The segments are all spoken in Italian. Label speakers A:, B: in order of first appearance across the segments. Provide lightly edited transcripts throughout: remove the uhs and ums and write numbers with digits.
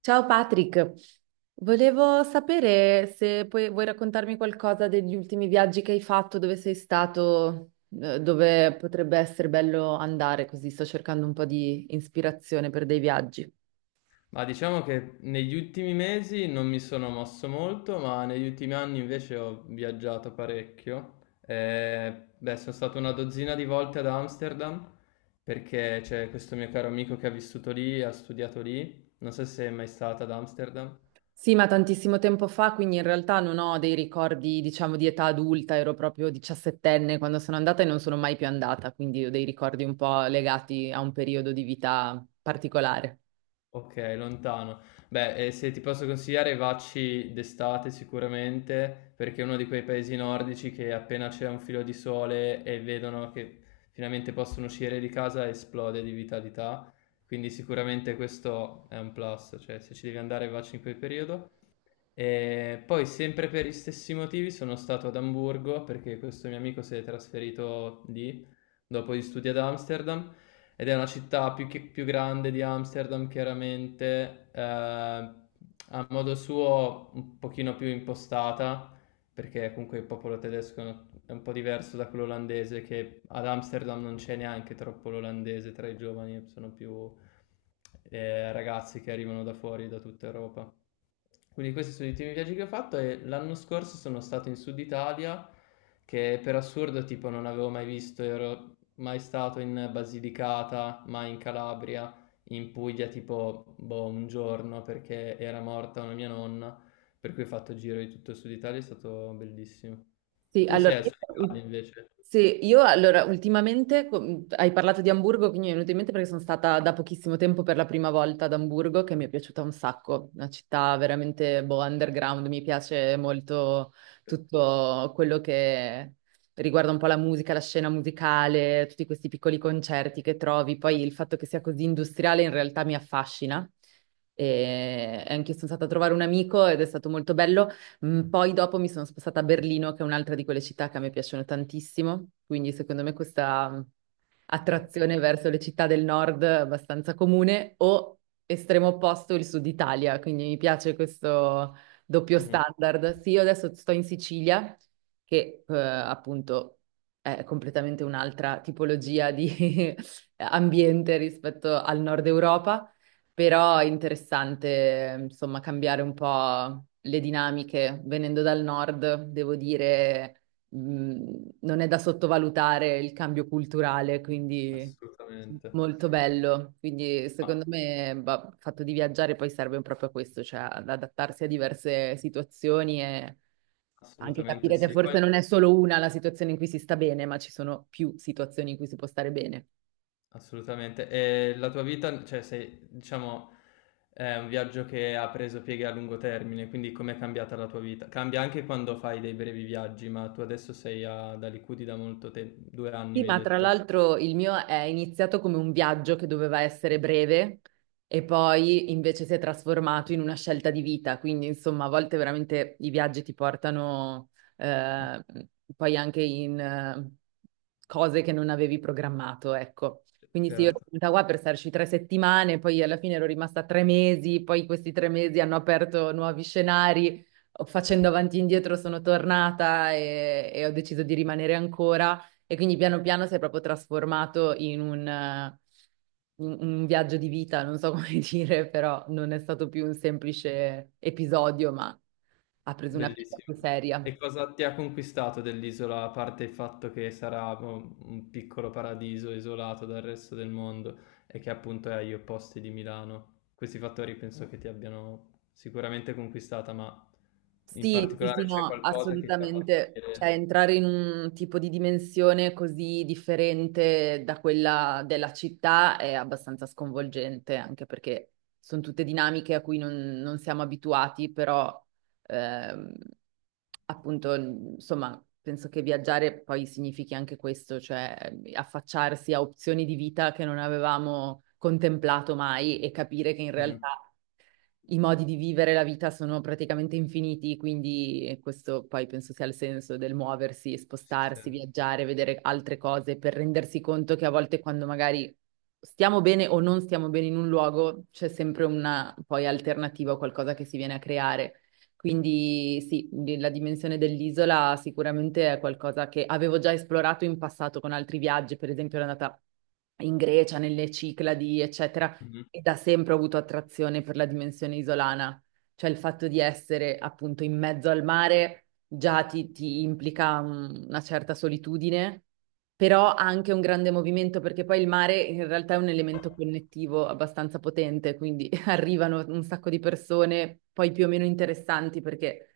A: Ciao Patrick, volevo sapere se vuoi raccontarmi qualcosa degli ultimi viaggi che hai fatto, dove sei stato, dove potrebbe essere bello andare, così sto cercando un po' di ispirazione per dei viaggi.
B: Ma diciamo che negli ultimi mesi non mi sono mosso molto, ma negli ultimi anni invece ho viaggiato parecchio. Beh, sono stato una dozzina di volte ad Amsterdam perché c'è questo mio caro amico che ha vissuto lì, ha studiato lì. Non so se sei mai stata ad Amsterdam.
A: Sì, ma tantissimo tempo fa, quindi in realtà non ho dei ricordi, diciamo, di età adulta, ero proprio diciassettenne quando sono andata e non sono mai più andata, quindi ho dei ricordi un po' legati a un periodo di vita particolare.
B: Okay, lontano. Beh, se ti posso consigliare vacci d'estate sicuramente, perché è uno di quei paesi nordici che appena c'è un filo di sole e vedono che finalmente possono uscire di casa esplode di vitalità, quindi sicuramente questo è un plus, cioè se ci devi andare vacci in quel periodo. E poi sempre per gli stessi motivi sono stato ad Amburgo perché questo mio amico si è trasferito lì dopo gli studi ad Amsterdam ed è una città più, più grande di Amsterdam chiaramente, a modo suo un pochino più impostata perché comunque il popolo tedesco è un po' diverso da quello olandese, che ad Amsterdam non c'è neanche troppo l'olandese tra i giovani, sono più ragazzi che arrivano da fuori, da tutta Europa. Quindi questi sono gli ultimi viaggi che ho fatto e l'anno scorso sono stato in Sud Italia, che per assurdo tipo non avevo mai visto, ero mai stato in Basilicata, mai in Calabria, in Puglia tipo boh, un giorno perché era morta una mia nonna, per cui ho fatto giro di tutto il Sud Italia, è stato bellissimo.
A: Sì,
B: Tu
A: allora,
B: sei al Sud
A: io,
B: Italia invece?
A: allora, ultimamente hai parlato di Amburgo, quindi mi è venuto in mente perché sono stata da pochissimo tempo per la prima volta ad Amburgo, che mi è piaciuta un sacco, una città veramente boh, underground, mi piace molto tutto quello che riguarda un po' la musica, la scena musicale, tutti questi piccoli concerti che trovi, poi il fatto che sia così industriale in realtà mi affascina. E anche io sono stata a trovare un amico ed è stato molto bello. Poi dopo mi sono spostata a Berlino, che è un'altra di quelle città che a me piacciono tantissimo, quindi secondo me questa
B: Ok.
A: attrazione verso le città del nord abbastanza comune, o estremo opposto il sud Italia, quindi mi piace questo doppio
B: Mhm,
A: standard. Sì, io adesso sto in Sicilia, che appunto è completamente un'altra tipologia di ambiente rispetto al nord Europa, però è interessante, insomma, cambiare un po' le dinamiche. Venendo dal nord, devo dire non è da sottovalutare il cambio culturale, quindi
B: assolutamente.
A: molto bello. Quindi
B: Ma
A: secondo me, bah, il fatto di viaggiare poi serve proprio a questo, cioè ad adattarsi a diverse situazioni e anche
B: assolutamente
A: capire che
B: sì. Poi
A: forse non è solo una la situazione in cui si sta bene, ma ci sono più situazioni in cui si può stare bene.
B: assolutamente. E la tua vita, cioè sei, diciamo, è un viaggio che ha preso pieghe a lungo termine, quindi com'è cambiata la tua vita? Cambia anche quando fai dei brevi viaggi, ma tu adesso sei ad Alicudi da molto tempo, due anni
A: Sì,
B: mi hai
A: ma tra
B: detto.
A: l'altro il mio è iniziato come un viaggio che doveva essere breve e poi invece si è trasformato in una scelta di vita, quindi insomma a volte veramente i viaggi ti portano eh, poi anche in cose che non avevi programmato, ecco. Quindi sì, io ero
B: Certo.
A: venuta qua per starci tre settimane, poi alla fine ero rimasta tre mesi, poi questi tre mesi hanno aperto nuovi scenari, facendo avanti e indietro sono tornata e ho deciso di rimanere ancora. E quindi piano piano si è proprio trasformato in un viaggio di vita, non so come dire, però non è stato più un semplice episodio, ma ha preso una piega più
B: Bellissimo.
A: seria.
B: E cosa ti ha conquistato dell'isola, a parte il fatto che sarà boh, un piccolo paradiso isolato dal resto del mondo e che appunto è agli opposti di Milano? Questi fattori penso che ti abbiano sicuramente conquistata, ma in
A: Sì, sì,
B: particolare
A: sì,
B: c'è
A: no,
B: qualcosa che ti ha fatto
A: assolutamente.
B: dire...
A: Cioè, entrare in un tipo di dimensione così differente da quella della città è abbastanza sconvolgente, anche perché sono tutte dinamiche a cui non siamo abituati, però ehm, appunto, insomma, penso che viaggiare poi significhi anche questo, cioè affacciarsi a opzioni di vita che non avevamo contemplato mai e capire che in
B: Mhm,
A: realtà i modi di vivere la vita sono praticamente infiniti, quindi questo poi penso sia il senso del muoversi,
B: sì, sì,
A: spostarsi, viaggiare, vedere altre cose per rendersi conto che a volte quando magari stiamo bene o non stiamo bene in un luogo, c'è sempre una poi alternativa o qualcosa che si viene a creare. Quindi sì, la dimensione dell'isola sicuramente è qualcosa che avevo già esplorato in passato con altri viaggi, per esempio ero andata in Grecia, nelle Cicladi, eccetera,
B: mhm.
A: e da sempre ho avuto attrazione per la dimensione isolana, cioè il fatto di essere appunto in mezzo al mare già ti implica una certa solitudine, però ha anche un grande movimento perché poi il mare in realtà è un elemento connettivo abbastanza potente, quindi arrivano un sacco di persone, poi più o meno interessanti perché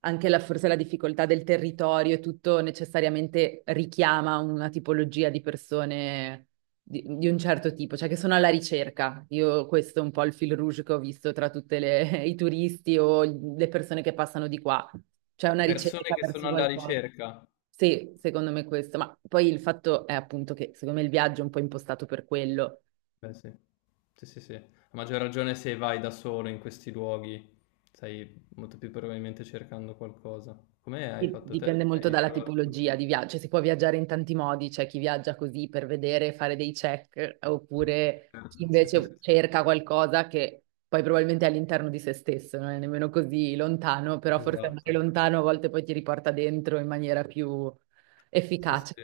A: anche forse la difficoltà del territorio e tutto necessariamente richiama una tipologia di persone di un certo tipo, cioè che sono alla ricerca. Io questo è un po' il fil rouge che ho visto tra tutti i turisti o le persone che passano di qua. C'è una
B: Persone
A: ricerca
B: che sono
A: verso
B: alla
A: qualcosa.
B: ricerca.
A: Sì, secondo me questo, ma poi il fatto è appunto che secondo me il viaggio è un po' impostato per quello.
B: Beh, sì. Sì, sì, sì. A maggior ragione se vai da solo in questi luoghi, stai molto più probabilmente cercando qualcosa. Come hai fatto te?
A: Dipende molto
B: Hai
A: dalla
B: trovato...
A: tipologia di viaggio. Cioè, si può viaggiare in tanti modi, c'è chi viaggia così per vedere, fare dei check, oppure chi
B: Sì, sì, sì, sì,
A: invece cerca qualcosa che poi probabilmente è all'interno di se stesso, non è nemmeno così lontano, però forse andare
B: esatto.
A: lontano a volte poi ti riporta dentro in maniera più
B: Sì, sì.
A: efficace.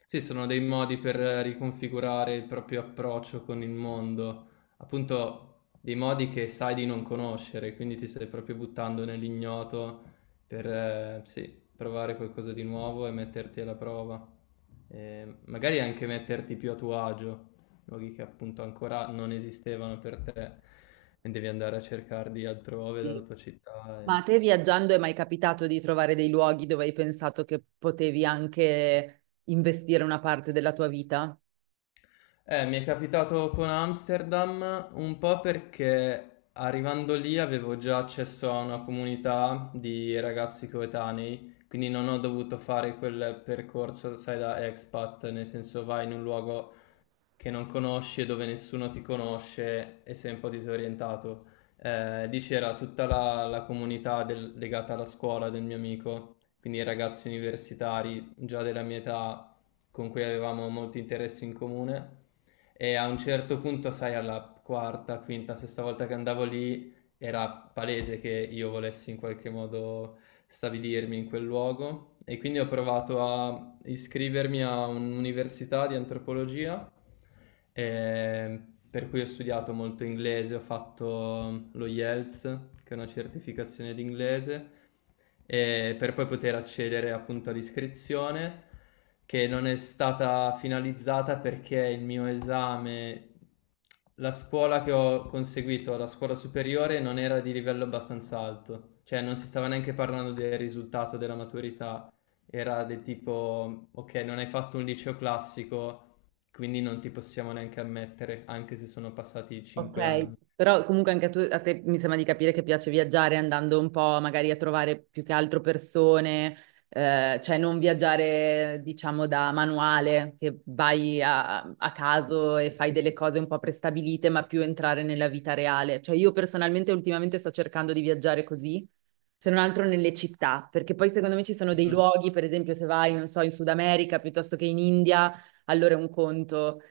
B: Sì, sono dei modi per riconfigurare il proprio approccio con il mondo, appunto dei modi che sai di non conoscere, quindi ti stai proprio buttando nell'ignoto per sì, provare qualcosa di nuovo e metterti alla prova. Magari anche metterti più a tuo agio, luoghi che appunto ancora non esistevano per te e devi andare a cercarli altrove dalla
A: Sì.
B: tua città.
A: Ma
B: E-
A: a te viaggiando è mai capitato di trovare dei luoghi dove hai pensato che potevi anche investire una parte della tua vita?
B: Mi è capitato con Amsterdam un po' perché arrivando lì avevo già accesso a una comunità di ragazzi coetanei, quindi non ho dovuto fare quel percorso, sai, da expat, nel senso vai in un luogo che non conosci e dove nessuno ti conosce e sei un po' disorientato. Lì c'era tutta la comunità del- legata alla scuola del mio amico, quindi i ragazzi universitari già della mia età con cui avevamo molti interessi in comune e a un certo punto, sai, alla quarta, quinta, sesta volta che andavo lì era palese che io volessi in qualche modo stabilirmi in quel luogo e quindi ho provato a iscrivermi a un'università di antropologia, eh, per cui ho studiato molto inglese, ho fatto lo IELTS, che è una certificazione di inglese, per poi poter accedere appunto all'iscrizione, che non è stata finalizzata perché il mio esame, la scuola che ho conseguito alla scuola superiore non era di livello abbastanza alto, cioè non si stava neanche parlando del risultato della maturità, era del tipo, ok, non hai fatto un liceo classico, quindi non ti possiamo neanche ammettere, anche se sono passati cinque
A: Ok,
B: anni.
A: però comunque anche a te mi sembra di capire che piace viaggiare andando un po' magari a trovare più che altro persone, cioè non viaggiare diciamo da manuale, che vai a caso e fai delle cose un po' prestabilite, ma più entrare nella vita reale. Cioè io personalmente ultimamente sto cercando di viaggiare così, se non altro nelle città, perché poi secondo me ci sono dei
B: Mm.
A: luoghi, per esempio se vai, non so, in Sud America piuttosto che in India, allora è un conto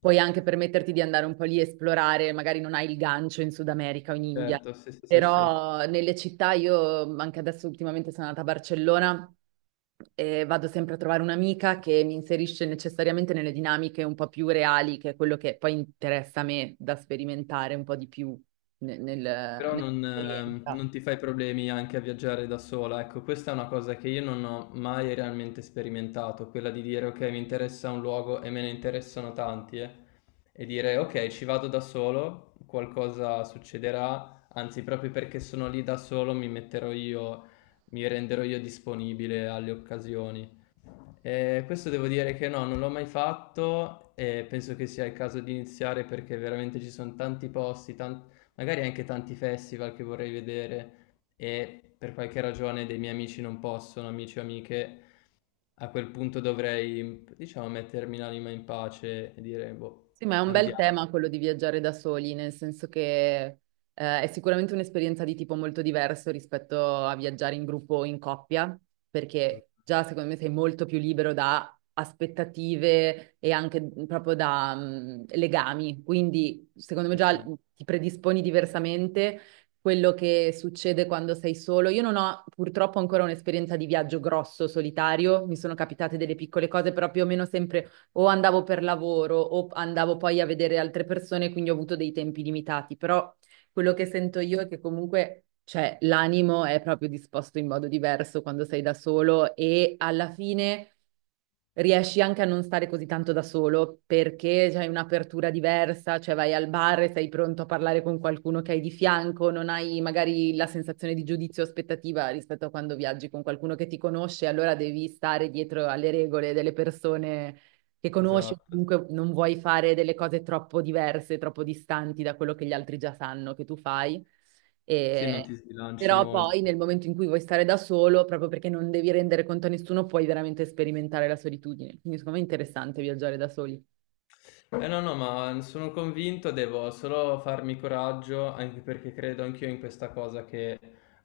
A: puoi anche permetterti di andare un po' lì e esplorare, magari non hai il gancio in Sud America o in India,
B: Certo, sì, sì, sì, sì.
A: però nelle città io anche adesso ultimamente sono andata a Barcellona e vado sempre a trovare un'amica che mi inserisce necessariamente nelle dinamiche un po' più reali, che è quello che poi interessa a me da sperimentare un po' di più ne- nel-
B: Però non,
A: nell'esperienza.
B: non ti fai problemi anche a viaggiare da sola, ecco, questa è una cosa che io non ho mai realmente sperimentato, quella di dire ok, mi interessa un luogo e me ne interessano tanti, e dire ok, ci vado da solo, qualcosa succederà, anzi proprio perché sono lì da solo mi metterò io, mi renderò io disponibile alle occasioni. Questo devo dire che no, non l'ho mai fatto e penso che sia il caso di iniziare perché veramente ci sono tanti posti, tan- magari anche tanti festival che vorrei vedere e per qualche ragione dei miei amici non possono, amici o amiche, a quel punto dovrei, diciamo, mettermi l'anima in pace e dire, boh,
A: Sì, ma è un bel
B: andiamo.
A: tema quello di viaggiare da soli, nel senso che è sicuramente un'esperienza di tipo molto diverso rispetto a viaggiare in gruppo o in coppia, perché già
B: Assolutamente
A: secondo me sei molto più libero da aspettative e anche proprio da legami, quindi secondo me
B: sì.
A: già ti predisponi diversamente. Quello che succede quando sei solo. Io non ho purtroppo ancora un'esperienza di viaggio grosso, solitario, mi sono capitate delle piccole cose, però più o meno sempre o andavo per lavoro o andavo poi a vedere altre persone, quindi ho avuto dei tempi limitati, però quello che sento io è che comunque, cioè, l'animo è proprio disposto in modo diverso quando sei da solo e alla fine riesci anche a non stare così tanto da solo perché hai un'apertura diversa, cioè vai al bar e sei pronto a parlare con qualcuno che hai di fianco, non hai magari la sensazione di giudizio o aspettativa rispetto a quando viaggi con qualcuno che ti conosce, allora devi stare dietro alle regole delle persone che conosci, o
B: Esatto.
A: comunque non vuoi fare delle cose troppo diverse, troppo distanti da quello che gli altri già sanno che tu fai.
B: Sì, non ti
A: E...
B: sbilanci
A: Però
B: molto.
A: poi nel momento in cui vuoi stare da solo, proprio perché non devi rendere conto a nessuno, puoi veramente sperimentare la solitudine. Quindi secondo me è interessante viaggiare da soli.
B: Eh no, no, ma sono convinto, devo solo farmi coraggio, anche perché credo anch'io in questa cosa che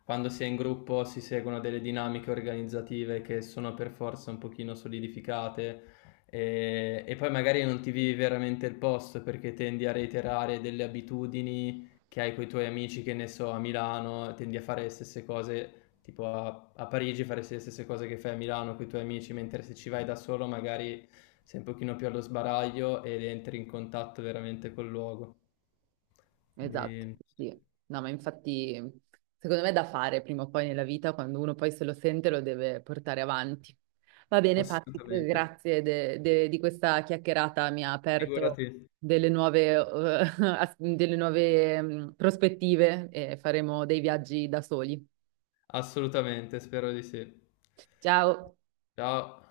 B: quando si è in gruppo si seguono delle dinamiche organizzative che sono per forza un pochino solidificate e poi magari non ti vivi veramente il posto perché tendi a reiterare delle abitudini che hai con i tuoi amici, che ne so, a Milano, tendi a fare le stesse cose tipo a Parigi faresti le stesse cose che fai a Milano con i tuoi amici, mentre se ci vai da solo magari sei un pochino più allo sbaraglio ed entri in contatto veramente col luogo.
A: Esatto,
B: Quindi
A: sì. No, ma infatti secondo me è da fare prima o poi nella vita, quando uno poi se lo sente lo deve portare avanti. Va bene, Patrick,
B: assolutamente,
A: grazie di questa chiacchierata, mi ha aperto
B: figurati,
A: delle nuove, delle nuove prospettive e faremo dei viaggi da soli.
B: assolutamente, spero di sì.
A: Ciao!
B: Ciao.